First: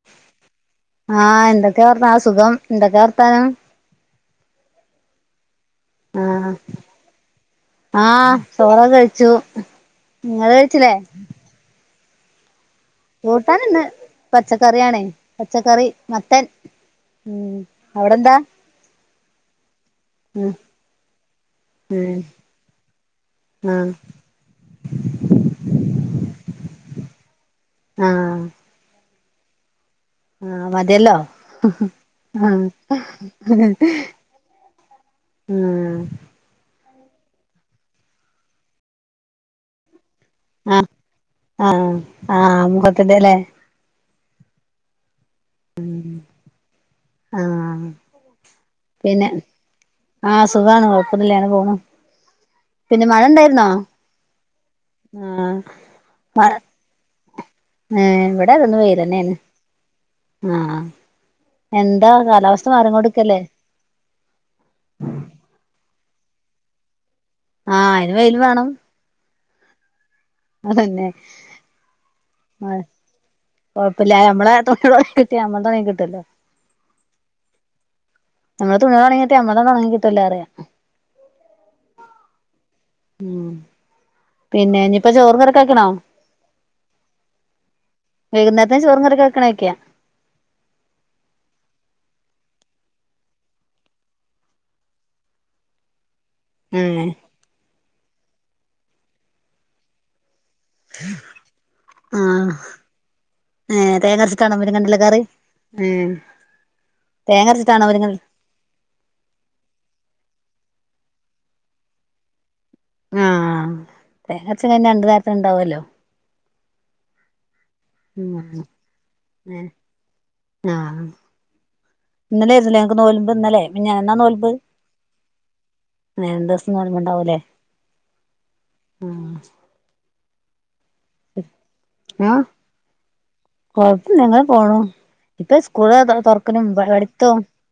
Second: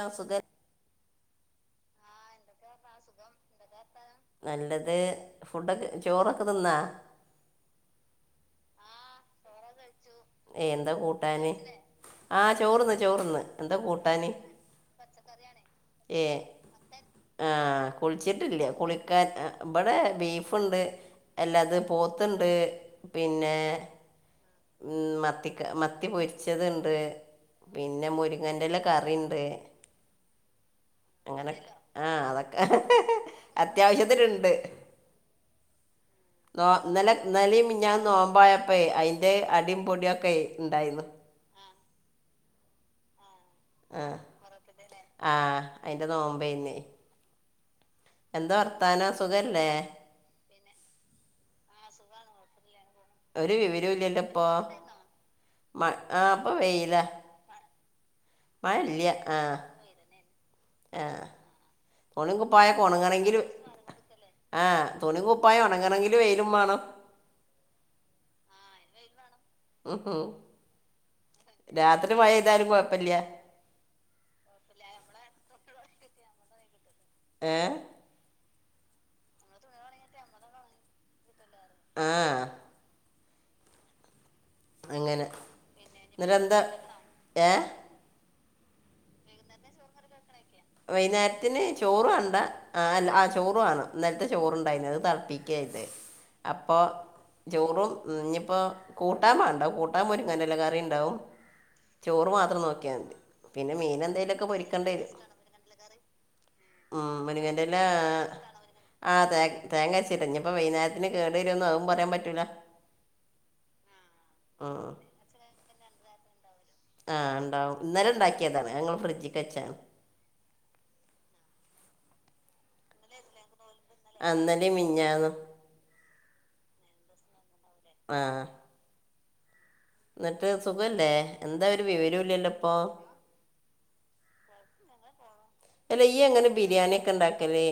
ആ സുഖം ആഹ് എന്തൊക്കേ വർത്താ ആഹ് സുഖം എന്തൊക്കേ വർത്താനം നല്ലത് ഫുഡൊക്കെ ചോറൊക്കെ ആഹ് തിന്നാ ആഹ് ചോറൊക്കെ കഴിച്ചു നിങ്ങള് ഏ എന്താ കഴിച്ചില്ലേ കൂട്ടാന് ആഹ് ചോ കൂട്ടാനിന്ന് പച്ചക്കറിയാണേ പച്ചക്കറി മത്തൻ ഉം ആഹ് അവിടെന്താ കുളിച്ചിട്ടില്ല്യ കുളിക്കാൻ അ ഇവടെ ഉം ബീഫ്ണ്ട് അല്ലാതെ ഉം പോത്ത്ണ്ട് പിന്നേ ആഹ് ഉം മത്തിക്ക മത്തി പൊരിച്ചത്ണ്ട് പിന്നെ ആഹ് മുരിങ്ങന്റെല കറിൺ ണ്ട് ആഹ് മതിയല്ലോ ആ അതൊക്കെ ആഹ് പിന്നെ അത്യാവശ്യത്തിനുണ്ട് ആഹ് നോ ഇന്നലെ ഇന്നലീം മിനിഞ്ഞാന്ന് നോമ്പായപ്പേ അയിന്റെ അടീം പൊടിയൊക്കേ ആഹ് ഇണ്ടായിര്ന്നു ആഹ് ആഹ് മുഹർത്തിൻ്റേല്ലേ ആഹ് ആഹ് അയിന്റ നോമ്പേയിന്നെ ആഹ് പിന്നെ സുഖല്ലേ ആഹ് സുഖാണ് കൊഴപ്പൊന്നുല്ല്യാനെ പോണു പിന്നെ മഴണ്ടായിരുന്നോ പ്പോ മഴ് ആഹ് മഴ ഇപ്പൊ വെയിലാ ഏഹ് ഇവടെ അതിന്ന് വെയിലന്നേണ് ആഹ് എന്ത് തുണിം കുപ്പായൊക്ക ഒണങ്ങണെങ്കില് ആഹ് തുണിം കുപ്പായൊണങ്ങ് ങ്ങണെങ്കില് വെയിലും വാണം ആഹ് അയിന് വെയില് വേണം ഉം ഹും അതന്നെ രാത്രി മയെയ്താലും കൊയപ്പല്ല്യ കൊഴപ്പില്ലാ ഞമ്മളെ തുണികളൊണങ്ങി കിട്ടിയ ഞമ്മള്ത് ഒണങ്ങി കിട്ടുവല്ലോ ഏഹ് നമ്മള തുണികളൊണങ്ങിട്ടിയ നമ്മളതൊന്നൊണങ്ങി കിട്ടുവല്ലറയാ ആഹ് പിന്നെ ഇനിപ്പ അങ്ങനെ ചോറും കറിയൊക്കെ വെക്കണോ എന്നിട്ട് എന്താ ഏഹ് വൈകുന്നേര്ത്തെ ചോറും കറിയൊക്കെ വെക്കണോ ഓയിക്ക്യാ വൈന്നേരത്തിന് ചോറ് വേണ്ട ആഹ് അല്ല ആ ചോറ് വേണം ഇന്നൽത്തെ ചോറ്ണ്ടായിന് അത് തെളപ്പിക്ക്യ ഇന്ന് അപ്പോ ഉം ചോറും ഉം ഇനിപ്പോ കൂട്ടാൻ വേണ്ട കൂട്ടാൻ മുരിങ്ങ് ങ്ങൻ്റെല കറിണ്ടാവും ചോറ് ആഹ് മാത്രം നോക്കായാതി പിന്നെ ഏഹ് മീനെന്തേലൊക്കെ തേങ്ങരച്ചിട്ടാണോ മുരിങ്ങന്റെല പൊരിക്കണ്ടേരും കറി ഉം ഉം മുരിങ്ങൻ്റെലാ തേങ്ങരച്ചിട്ടാണോ മുരിങ്ങ ആഹ് തേങ്ങ് തേങ്ങരച്ചിട്ട ഇഞ്ഞിപ് പ്പ വൈന്നേരത്തിന് കേടു വരോന്ന് അഉം പറയാൻ പറ്റൂല ങാ തേങ്ങരച്ച്ങ്ങാ ഉം. രണ്ട് നേരത്തിന്ണ്ടാവുവല്ലോ ആ ഇണ്ടാവും ഉം ഇന്നലെണ്ടാക്ക്യേതാണ് ഞങ്ങൾ ഫ്രിഡ്ജിക്കച്ചാ ഏഹ് ഇന്നലേര്നു ലേ ങ്ങക്ക് തോൽമ്പ് ഇന്നലെ ഞാ എന്നാ ആ നോൽമ്പ്ന്ത ഇന്നലെയും മിഞ്ഞാന്നും ഉണ്ടാവല്ലേ ആ ആ എന്നിട്ട് സുഖല്ലേ എന്താ ഒരു ആഹ് വിവരൊല്ല്യല്ലോപ്പൊ കൊഴപ്പല്ല ഇങ്ങനെ പോണു ഇപ്പൊ സ്കൂള അല്ല ഇയ്യ് എങ്ങനെ തുറക്കനും ബിരിയാണി ഒക്കെ പടിത്തോ ഉണ്ടാക്കല്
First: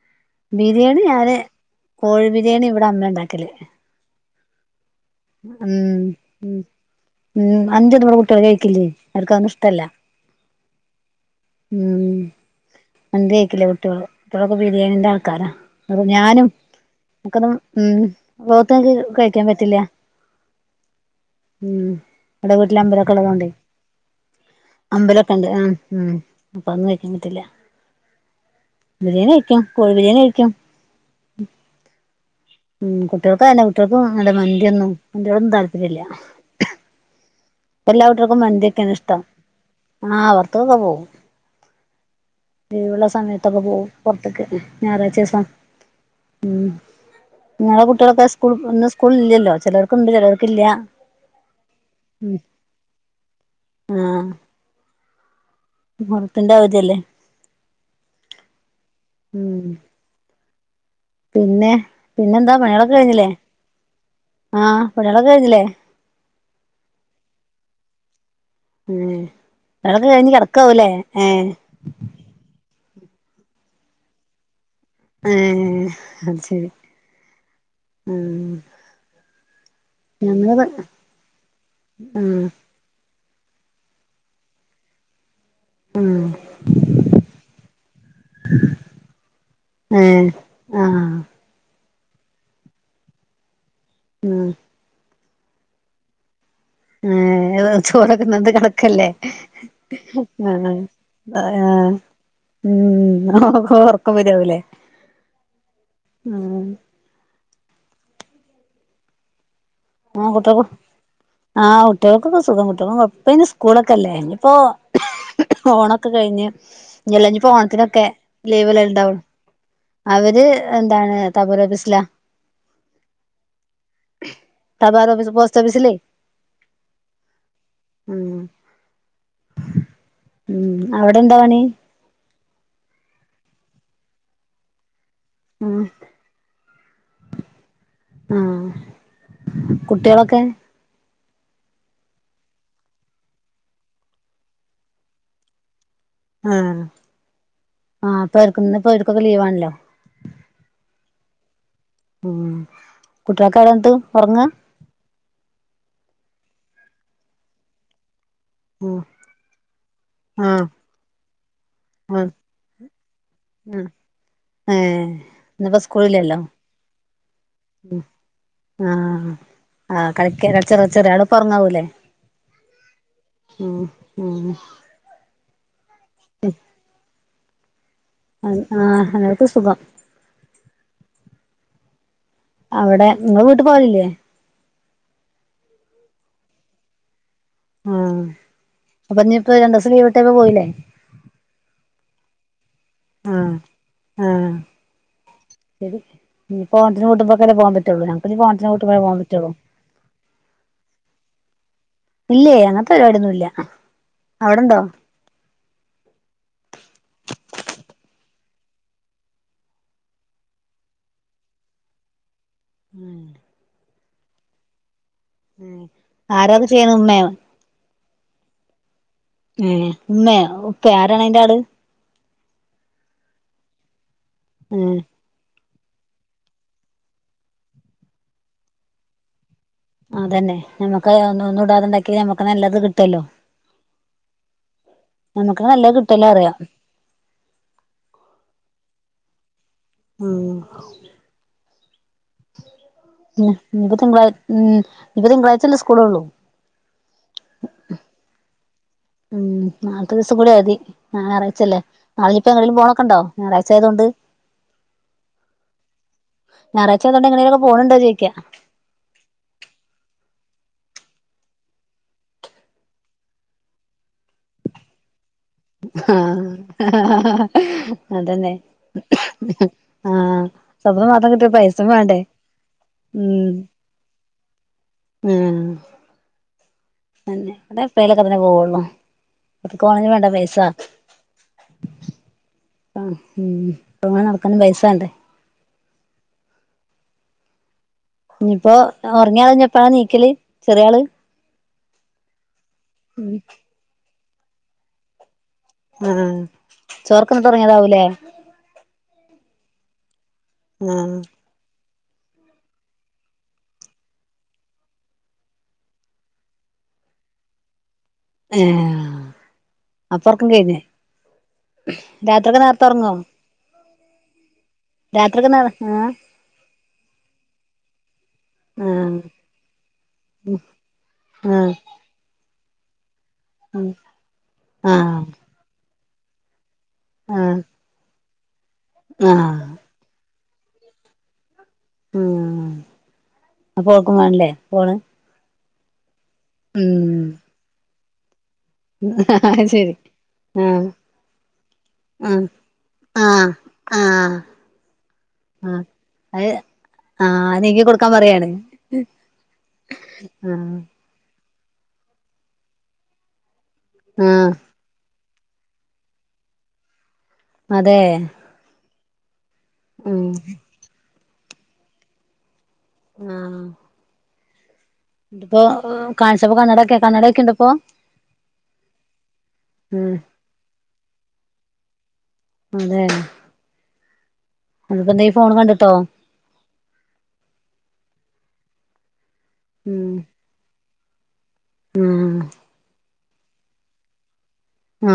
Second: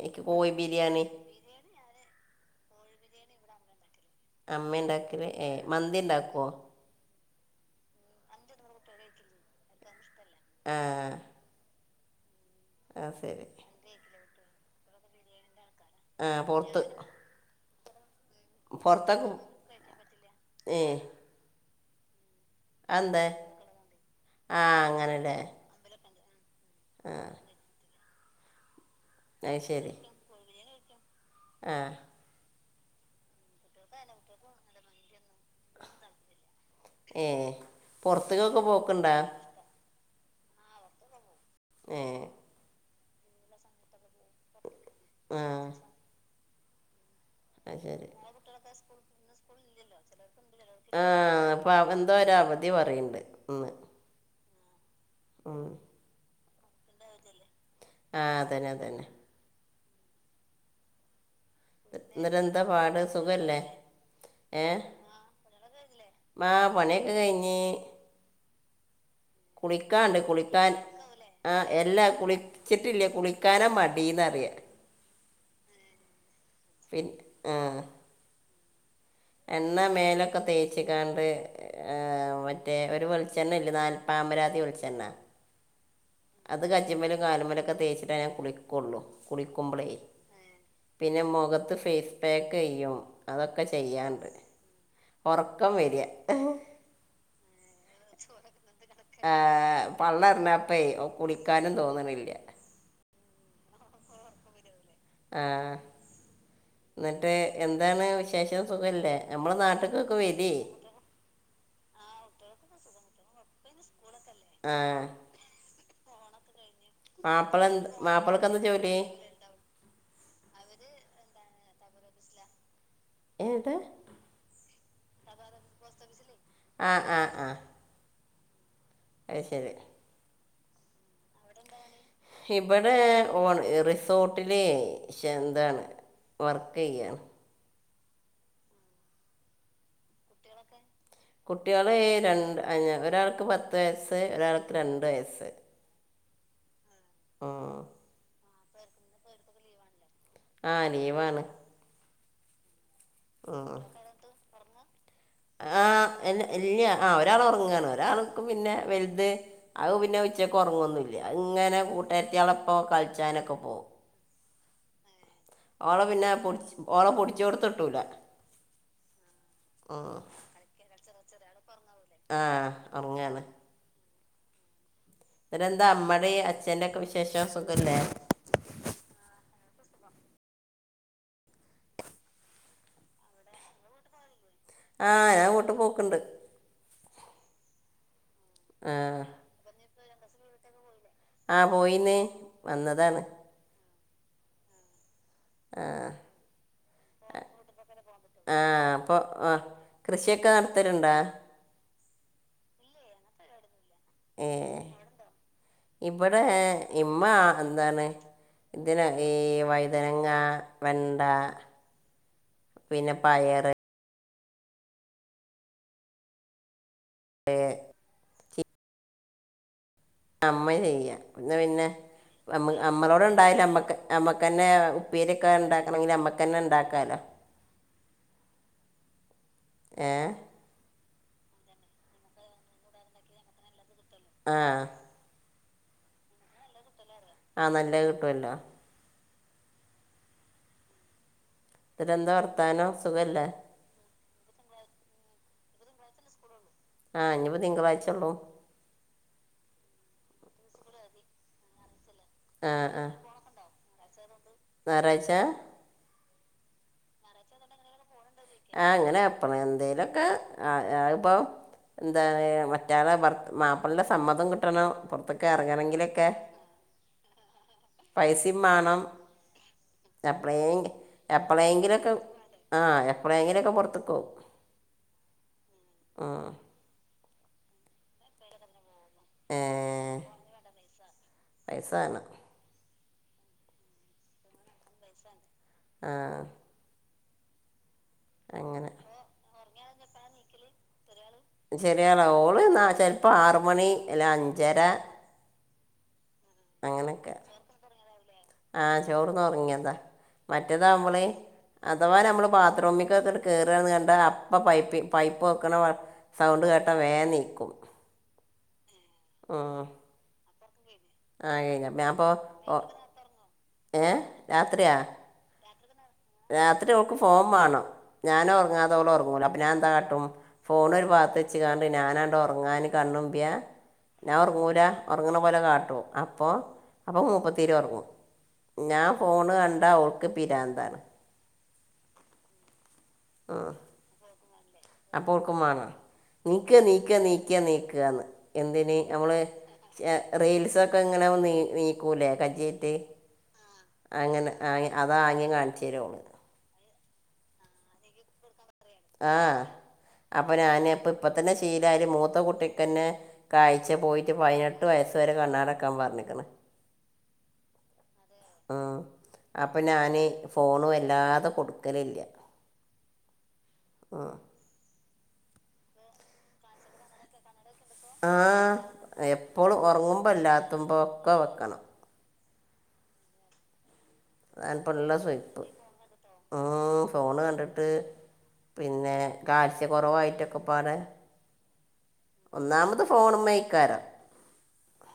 എനിക്ക് കോഴി ബിരിയാണി ഞാന് കോഴി ബിരിയാണി ഇവിടെ അമ്മണ്ടാക്കല് അമ്മെണ്ടാക്കല് ഏ മന്തി ഇണ്ടാക്കുവോ ഉം ഉം മന്ത്യൊന്നു ഇവ്ടെ കുട്ട്യാൾ കഴിക്കില്ലേ അവർക്കന്നും ഇഷ്ടല്ല ആ ഉം ശരി മന്തികക്കലേ കുട്ട്യോള് കുട്ട്യോളൊക്കെ ബിരിയാണിന്റെ ആൾക്കാരാ അ ആഹ് ഞാനും പൊറത്ത് നക്കൊന്നും ഉം ലോകത്ത്ക്ക് പൊറത്തൊക്കെ കഴിക്കാൻ പറ്റില്ല ഏ ഉം ഇവിടെ അതെന്താ വീട്ടിലമ്പലൊക്കെള്ളതോണ്ടേ ആഹ് അങ്ങനെല്ലേ അമ്പലൊക്കെണ്ട് ആ ഉം അപ്പ അന്നും കഴിക്കാൻ പറ്റില്ല ബിരിയാണികയിക്കാ അത് കോഴി ശരി ബിരിയാണികയിക്കാ ആഹ് ഉം കുട്ട്യോക്ക് അയെന്നെ കുട്ട്യോക്ക് എന്താ മന്തിയൊന്നും മന്തിയോടൊന്നും താല്പര്യല്ല ഏ ഇപ്പെല്ലാ കുട്ട്യള്ക്കും പൊറത്തേക്കൊക്കെ മന്തിയൊക്കേണ് പോക്കുണ്ടോ ഇഷ്ടം ആഹ് പൊറ്ത്ത്ക്കൊക്കേ പോവും ഏഹ് എഴ്വ്ള്ള സമയത്തൊക്ക പോവും പൊറ്ത്ത്ക്ക് ഞായറാഴ്ചേസം ആഹ് ഉം അത് ഇങ്ങളെ ശരി കുട്ട്യളൊക്കെ സ്കൂൾ ഇന്ന് സ്കൂള് ഇല്ലല്ലോ ചെലോല്ക്ക്ണ്ട് ചെലോ ആഹ് അപ്പൊ ആഹ് എന്തോരവധി പറയണ്ട് ഇന്ന് ആഹ് ഉം തിന്റെ അവധിയല്ലെ ആഹ് അതന്നെ അതന്നെ പിന്നെ എന്നിട്ട് പിന്നെന്താ എന്താ പണിയളൊക്കെ പാട് കഴിഞ്ഞില്ലേ സുഖല്ലേ ഏഹ് ആഹ് പണികളൊക്കെ കഴിഞ്ഞില്ലേ മാ പണിയൊക്ക കഴിഞ്ഞ് ഏഹ് പണികളൊക്കെ കുളിക്കാണ്ട് കഴിഞ്ഞ് കുളിക്കാൻ കിടക്കാവൂല്ലേ ഏഹ് ആഹ് എല്ലാ കുളി ച്ചിട്ടില്ല കുളിക്കാന മടീന്നർയാ ഏഹ് അ പിന് ആഹ് എണ്ണ മേലൊക്ക ഞങ്ങള് തേച്ച്കാണ്ട് ആഹ് മറ്റേ ഒരു വെള് ച്ചെണ്ണല്ലേ നാൽ‌പാമരാതി വെള്ച്ചെണ്ണ ആഹ് അത് കച്ച്മലും കാലുമലൊക്കെ തേച്ചിട്ടാ ഞാൻ കുളിക്കോള്ളു കുളിക്കുമ്പളേ ഏ ആഹ് പിന്നെ മൊഖത്ത് ഫേസ് പാക്കെയ്യും അതൊക്കെ ചെയ്യാണ്ട് ഉം ഒറക്കം വര്യാ ഏഹ് [unintelligible] ചോറക്കെ തിന്നത് കണക്കല്ലേ ആഹ് പള്ളറിഞ്ഞപ്പേ ആഹ് കുളിക്കാനും ആഹ് തോന്നണില്ല ഉം ഒ ഒ ഒർക്കം വരാവുലേ ആഹ് ന്ന്ട്ട് എന്താണ് വിശേഷം സുഖല്ലേ നമ്മളെ നാ ആ കുട്ട്യോൾക്ക് ആഹ് കുട്ട്യോൾക്കൊക്കെ സുഖം കുട്ട്യോൾക്കൊന്നും കൊഴ ഇപ്പയ്ന് സ്കൂളൊക്കെല്ലേ. ഇപ്പോ ആ ഓണൊക്കെ കഴിഞ്ഞ് ഇഞ്ഞല്ല ഇഞ്ഞ്പ്പൊ മാപ്പിള എന്ത് ഓണത്തിനൊക്കെ മാപ്പിളക്ക് എന്താ ലീവല്ലേ ജോലി ഇണ്ടാവൊളൂ അവര് എന്താണ് തബൂറ ബിസ്ലാ ഏത് തബാലോഫീസ് പോസ്‌റ്റാഫീസിലേ ആഹ് ആഹ് ആഹ് ഉം അയ് ശരി ഉം അവടെന്താ പണി? ഹിബടെ ഓൺ റിസോർട്ടില് ഹെന്താണ് ആഹ് വർ ക്കെയ്യാണ് ആഹ് കുട്ട്യോളൊക്കെ കുട്ട്യോള് രണ്ട് ഒരാൾക്ക് പത്ത് വയസ്സ് ഒരാൾക്ക് രണ്ട് വയസ്സ്. ആഹ് ഉം ക്ക്ന്ന്പ്പൊ ഓര്ക്കൊക്കെ ലീവാണല്ലോ ആഹ് ലീവാണ് ഉം കുട്ട്യോളെക്കെ എവടെ ഇന്ന്ട്ട് ഒറങ്ങാ ആഹ് ഇൽ ഇല്ല്യ ആ ഒരാൾ ഒറങ്ങാണ് ഒരാള് ക്ക് പിന്നെ ഉം വൽത് അത് പിന്നെ ആഹ് ഉച്ചക്കൊറങ്ങൊന്നുല്ല്യ അത് ഇങ്ങനെ ആഹ് കൂട്ടാര്ത്ത്യോളൊപ്പൊ കളിച്ചാന് നെക്കെ പോവും. ആഹ് ഏഹ് ഇന്നിപ്പോ ഓളെ പിന്നെ സ്കൂളില്ലല്ലോ പുടിച്ച് ഓള പുടി ഉം ആ ആ ഉം. കളിക്കാണ് ചെ ചെറിയ ആള് ഇപ്പം ഉങ്ങാവൂലേ ആ ഉറങ്ങാണ് ഉം പിന്നെ എന്താ അമ്മടെയും അച്ഛന്റെ ഒക്കെ വിശേഷം സുഖല്ലേ ആ അവർക്ക് സുഖം അവിടെ നിങ്ങള് വീട്ട് പോവലില്ലേ ആ ഞാൻ വീട്ട് പോക്കണ്ട് ആ ആ അപ്പൊ ഇഞ് ഇപ്പം രണ്ട് ദിവസം ലീവ് കിട്ടിയപ്പം പോയില്ലേ ആ പോയിന്നേ വന്നതാണ് ആ ശരി ഞ്പോഓണത്തിന് പൂട്ടുമ്പോക്കെ പോകാൻ പറ്റുള്ളൂ ഞങ്ങൾക്ക് ആ ഓണത്തിന് പൂട്ടുമ്പോഴേ പോകൻ അപ്പോൾ ആ പറ്റുള്ളൂ കൃഷിയൊക്കെ നടത്തണലുണ്ടോ ഇല്ല അങ്ങനത്തെ പരിപാടിയോന്നും ഇല്ല ഏ അവിടുണ്ടോ ഇവിടെ ഇമ്മ എന്താണ് ഇതിനന് ഈ വൈതനങ്ങ വെണ്ട പിന്നെ പയറ് ആരാണ് ചെയ്യുന്നത് ഉമ്മയോ ഉം ഉമ്മേ അമ്മ ഉപ്പ ചെയ്യുക ആരാണ് അതിന്റെ പിന്നെ ആള് പിന്നെ നമ്മ നമ്മളോട് ഉണ്ടായാല് നമ്മക്ക് തന്നെ ഉം ഉപ്പേരിക്കെ ഉണ്ട ക്കണംണെങ്കിൽ നമ്മക്ക്ന്നെ ഉണ്ടാക്കാലോ അത് തന്നെ ഞമ്മക്ക് ഒ ഒന്നും ഉണ്ടാക്കി ഞമ്മക്ക് നല്ലത് കിട്ടുല്ലോ ആ നമുക്ക് നല്ല കിട്ടിയല്ല അറിയാം ആ നല്ല കിട്ടുവല്ലോ ഉം പിന്നെ എന്താ വർത്താനം സുഖല്ലേ ഉം ഇനിപ്പോ തിങ്കളാ ഉം ഇനി തിങ്കളാഴ്ചല്ല സ്കൂള് ഉള്ളൂ ആ ഇനിപ്പോ തിങ്കളാഴ്ചയുള്ളൂ ഉം നാളത്തെ ദിവസം കൂടി മതി ഞായറാഴ്ചല്ല നളെപ്പം എവിടേക്കും പോണ്ക്കെണ്ടോ ഞായറാ ഴ്ച്ച ആയതോണ്ട് ഞായറാഴ്ച്ച ഞായറാഴ്ച്ചതൊണ്ട് എങ്ങനെക്കെ പോണോണ്ടോന്നു ചോയിക്ക അങ്ങനെ അപ്പ എന്തേലൊക്കെ ആഹ ആഇപ്പം എന്താണ്? മറ്റാളെ മാപ്പിളിന്റെ സമ്മതം കിട്ടണം പുറത്ത! ആ അതന്നെ! പൈസയും വേണം ആ എപ്പോഴേ സ്വപ്നംമാത്രം കിട്ടിയ പൈസയും എപ്പോഴെങ്കിലൊക്കെ വേണ്ടേ? ആ എപ്ളെങ്കിലും ഒക്കെ പുറത്തുക്ക് പോവും! ഉം എപ്പോഴെങ്കിലുമൊക്കെ പോകുള്ളു ഏ, പുറത്തു എങ്കിലും വേണ്ടേ പൈസ പൈസ വേണം ആ ഉ ഇങ്ങെനെ നടക്കാനും പൈസ വേണ്ടേ? ആ ഇനിയിപ്പോ അങ്ങനെ ഉറങ്ങിയ ആള്ഞെപ്പാളാ എണീക്കല്? ചെറിയാള്! ചെറിയആള് ഓള് എന്നാ ചിലപ്പോ ഉം ആറ് മണി അല്ലെ അഞ്ചര! ആ ചോറ് ഒക്കെ അങ്ങനെയൊക്കെ തിന്നിട്ട് ഉറങ്ങിയതാവൂല്ലേ ആ ചോർന്ന് ഉറങ്ങിയതാ! മറ്റേതാവുമ്പോളേ അഥവാ നമ്മള് ബാത്റൂമിക്കൊക്കെ് കേറുകാന്ന് കണ്ടാ അപ്പ പൈപ്പ് പൈപ്പ് വെക്കണ സൗണ്ട്കേട്ടാൽ അ പ്പം വേ നീക്കും. ആ ഉം. അപ്പം ഉറക്കും കഴിഞ്ഞ? ആ കഴിഞ്ഞു ഞാൻ ഇപ്പോം ഓർ ഏ രാത്രിയാ രാത്രിക്കെന്താണ്? രാത്രി ഓക്ക് ഫോൺ മാണം. ഞാനൊറങ്ങാതെ ആഹ് ഓളോറങ്ങൂലാ. അപ്പ ഞാനെന്താ കാട്ടും ഫോൺ വരുമ്പ ത്ത് ആഹ് ആഹ് വെച്ചിക്കാണ്ട് ഞാനാങ്ങട് ഒറ ഒറങ്ങാന് കണ്ണുമ്പ്യാ ഉം ഞാൻ ഒറങ്ങൂല. ആഹ് ഒറങ്ങണ പോലെ കാട്ടും. അപ്പോ? അപ്പോ ആഹ് മുപ്പത്ത്യാരും ഒറങ്ങും. ഞാൻ ഫോണ് ആഹ് കണ്ട ഓൾക്ക് പിരാന്താണ്. ഉം അപ്പ ഓൾക്കും വേണല്ലേ ഫോണ്? നീക്കാ നീക്കാ ഉം നീക്കാ നീക്കാന്ന് എന്തിന് നമ്മള് അത് ശരി ഏ ആഹ് റീൽസൊക്കെ ഇങ്ങനെ ഓൻ നീ നീക്കൂലേ ആഹ് കജ്ജ്യേയിട്ട്. ആഹ് ആഹ് അങ്ങനെ ആ അതാ ആംഗ്യം കാണിച്ചരോ. ആ അത് നീക്കി കൊടുക്കാൻ പറയാണ്. ആ അപ്പ ആഹ് ഞാന് ഇപ്പ ഇപ്പതന്നെ ശീലായി. മൂത്ത കുട്ടിക്കന്നെ കാഴ്ച പോയിട്ട് ആഹ് പതിനെട്ട് വയസ് വരെ കണ്ണാടവെക്കാൻ പറഞ്ഞിക്കണ്. അതേ മ് അപ്പ ഞാന് ഫോണ് വല്ലാതെ കൊടുക്കലില്ല. ആ ബ! ന്ന്ട്ട്പ്പോ കാഴ്ചയ്ക്ക് കണ്ണട വെക്കാ? കണ്ണട വെക്കുണ്ടോ ഇപ്പോ? ആഹ് എപ്പോളും ഉം ഒറങ്ങുമ്പോ അല്ലാത്തുമ്പോ ഒക്കെ വെക്കണം. അതേ അതാണ്പ്പോള്ള സുയിപ്പ്. ഉം ഫോണ് കണ്ടിട്ട് പിന്നെ കാൽസ്യ ഉം കുറവായിട്ടൊക്കപ്പാടെ ഉം ഫോണുംമ്മേയ്ക്കാലോ ആ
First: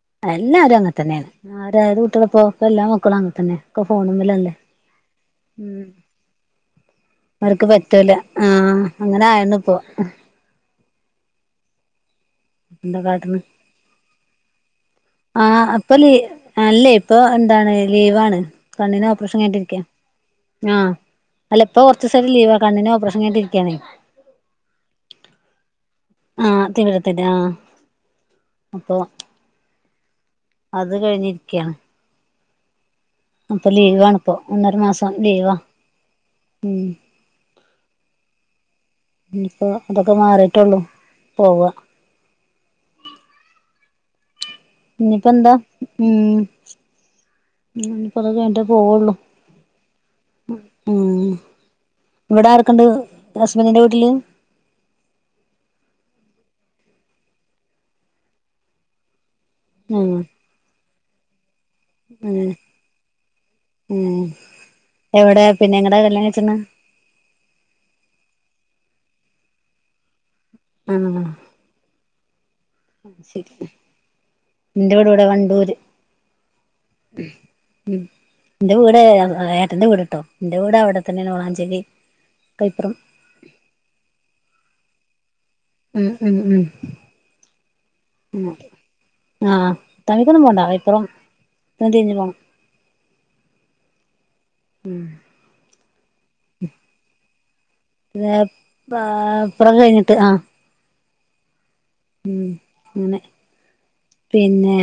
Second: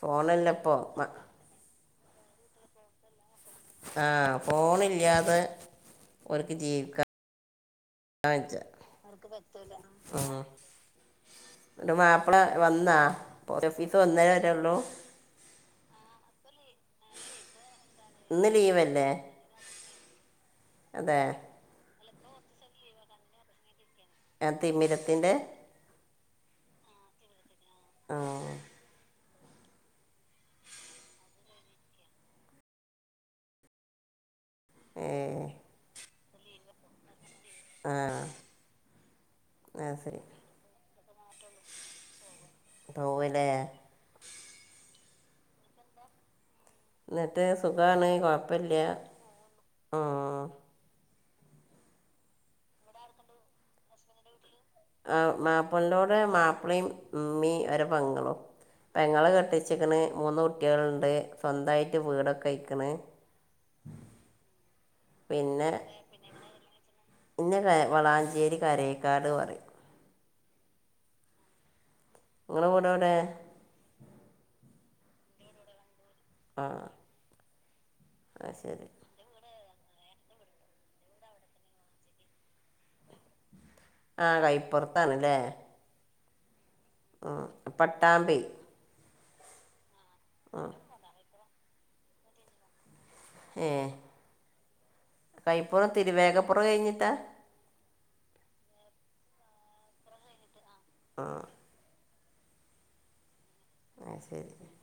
ഫോണല്ല എല്ലാരും ഇപ്പോൾ അങ്ങത്തന്നെയാണ്. അതായത് ത് പോക്കെല്ലാം [unintelligible] ആ ഫോൺ ഇല്ലാതെ ഉം ഓര്ക്ക് ജീവിക്കാ അവർക്ക് പറ്റൂല. ആ അങ്ങനെ ആയണ്ണുപ്പോ അന്റെ മാപ്പള വന്നാ? പോസ്റ്റ് ഓഫീസ് വന്നേ വരേള്ളൂ? ആ ആ ഇപ്പോ ലീ അല്ലേ ഇപ്പോ എന്താണ് ലീവാണ്. ഇന്ന് കണ്ണ്ന് ലീവല്ലേ ഓപ്പറേഷൻ കഴ്ഞ്ഞിട്ട് ഇരിക്കാ ആ അതെ അല്ല ഇപ്പ കൊറച്ചൂസായിട്ട് ലീവാ കണ്ണ്ന് ഓപ്പറേഷൻ കഴ്ഞ്ഞ്ട്ടിരിക്കാണേ ആ തിമിരത്തിൻ്റെ? ആ തിമിരത്തിൻ്റെ ആ ആ അപ്പോ അത് കഴിഞ്ഞിരിക്കാണ് അപ്പോ ലീവ്വാണിപ്പോ. ഒന്നരമാസം ഏ ലീവാ. ഉം ആ ഇനീപ്പോ ആ അതൊക്കെ ശരി മാറിട്ടേള്ളു പോവ്വാ പോവ്വ ല്ലേ? ഇഞ്ഞിപ്പ എന്താ? ഉം ന്നിട്ട് സുഖാണ് ഇനിയിപ്പോ അത് കഴിഞ്ഞിട്ടേ കൊഴപ്പല്ല്യാ. പോവുള്ളൂ ഊം ഇവടെ ആർക്കെണ്ട് ഹസ്ബൻ്റിൻ്റെ വീട്ടില്? ആ മാപ്പള്ളോടെ മാപ്പളേം ഉമ്മിം, ഓര്ടെ പെങ്ങളും. പെങ്ങളെ കെ ച്ച്ക്ക്ണ് ആഹ് മൂന്നു കുട്ട്യാള്ണ്ട് സ്വന്തായിട്ട് അങ്ങനെ വീടൊക്കെ ആയിക്ക്ണ്. ഉം എവിടെ പിന്നെ എങ്ങടാ കല്യാണം കഴിച്ചേക്കണെ ഇന്നെ ക വളാഞ്ചേരി കരേക്കാട് പറയും ആഹ് ങ്ങളെ വീടേവ്ടെ? ൻ്റെ വീട്വ്ടെ വണ്ടൂര് ആ ഉം ആ ന്റെ ശരി വീട് എർ എ ന്റെ വീടിട്ടോ ന്റെ വീടാവിടെത്തന്നെ ആണ്. വളാംഞ്ചേരി കൈപ്പറം ആഹ് കൈപ്പൊറത്താണ് ലേ ഉം ഉം ഉം ആഹ് പട്ടാമ്പി ആഹ് അത്താണിക്കൊന്നും പോണ്ട. അയ്പ്പുറം തിരിഞ്ഞ് പോണം. ഏഹ് കൈപ്പുറം തിരുവേഗപ്പുറം കയിഞ്ഞിട്ടാ. ന്നെ പാ പുറം കഴിഞ്ഞിട്ട് ആഹ്. ആഹ് ഉം ങ്ങനെ. ആ ശരി പിന്നെ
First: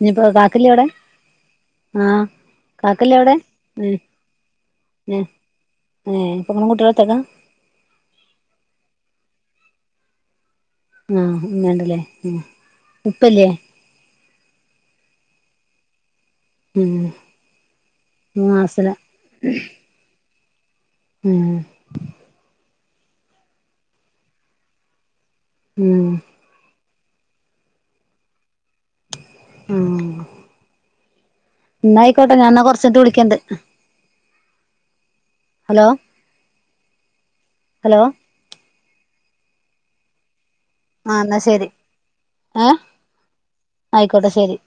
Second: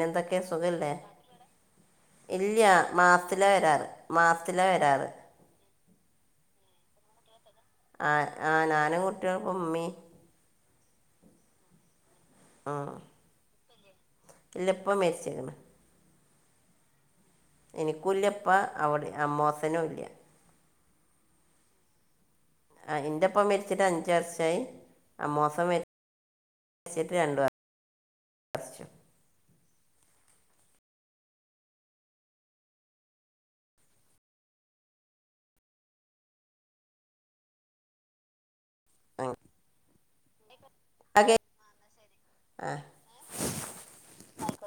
ഇഞിപ്പോ കാക്കല്ലേ അവ്ടെ? ഇല്ല്യ മാസ്ത്തിലാ വരാറ് ഏഹ് മാസ്ത്തില വരാറ്. ഏഹ് ഏഹ്. ഇപ്പൊ ഇങ്ങളും കുട്ടിയേളും ഒറ്റക്കാ? ആഹ് ആഹ് നാനും കുട്ടിയേളും ഇപ്പ മ്മി. ആഹ് ഇമ്മണ്ട് ലേ. ആഹ് ഉപ്പല്ലേ ഇല്ല ഇപ്പ മരിച്ക്ണ്. ഊം ഇനിക്കൂല്ല്യുപ്പാ. അവടിം അമ്മോസനും ഇല്ല്യ. ഊം ആഹ് എന്റെപ്പ മരിച്ചിട്ട് അഞ്ച് വർഷായി. അമ്മോസൻ മര് ഉം ര്ച്ചിട്ട് രണ്ട് വ ർഷം ആഹ് ഇന്നായിക്കോട്ടെ. ഞാ ന്നാ കൊറച്ചയ്ഞ്ഞ്ട്ട് വിളിക്കണ്ട്. ഹലോ ഹലോ [unintelligible] ആ, ആഹ് ന്നാ കേ- ശെരി. ആ ഏഹ് ആയിക്കോട്ടെ ശെരി.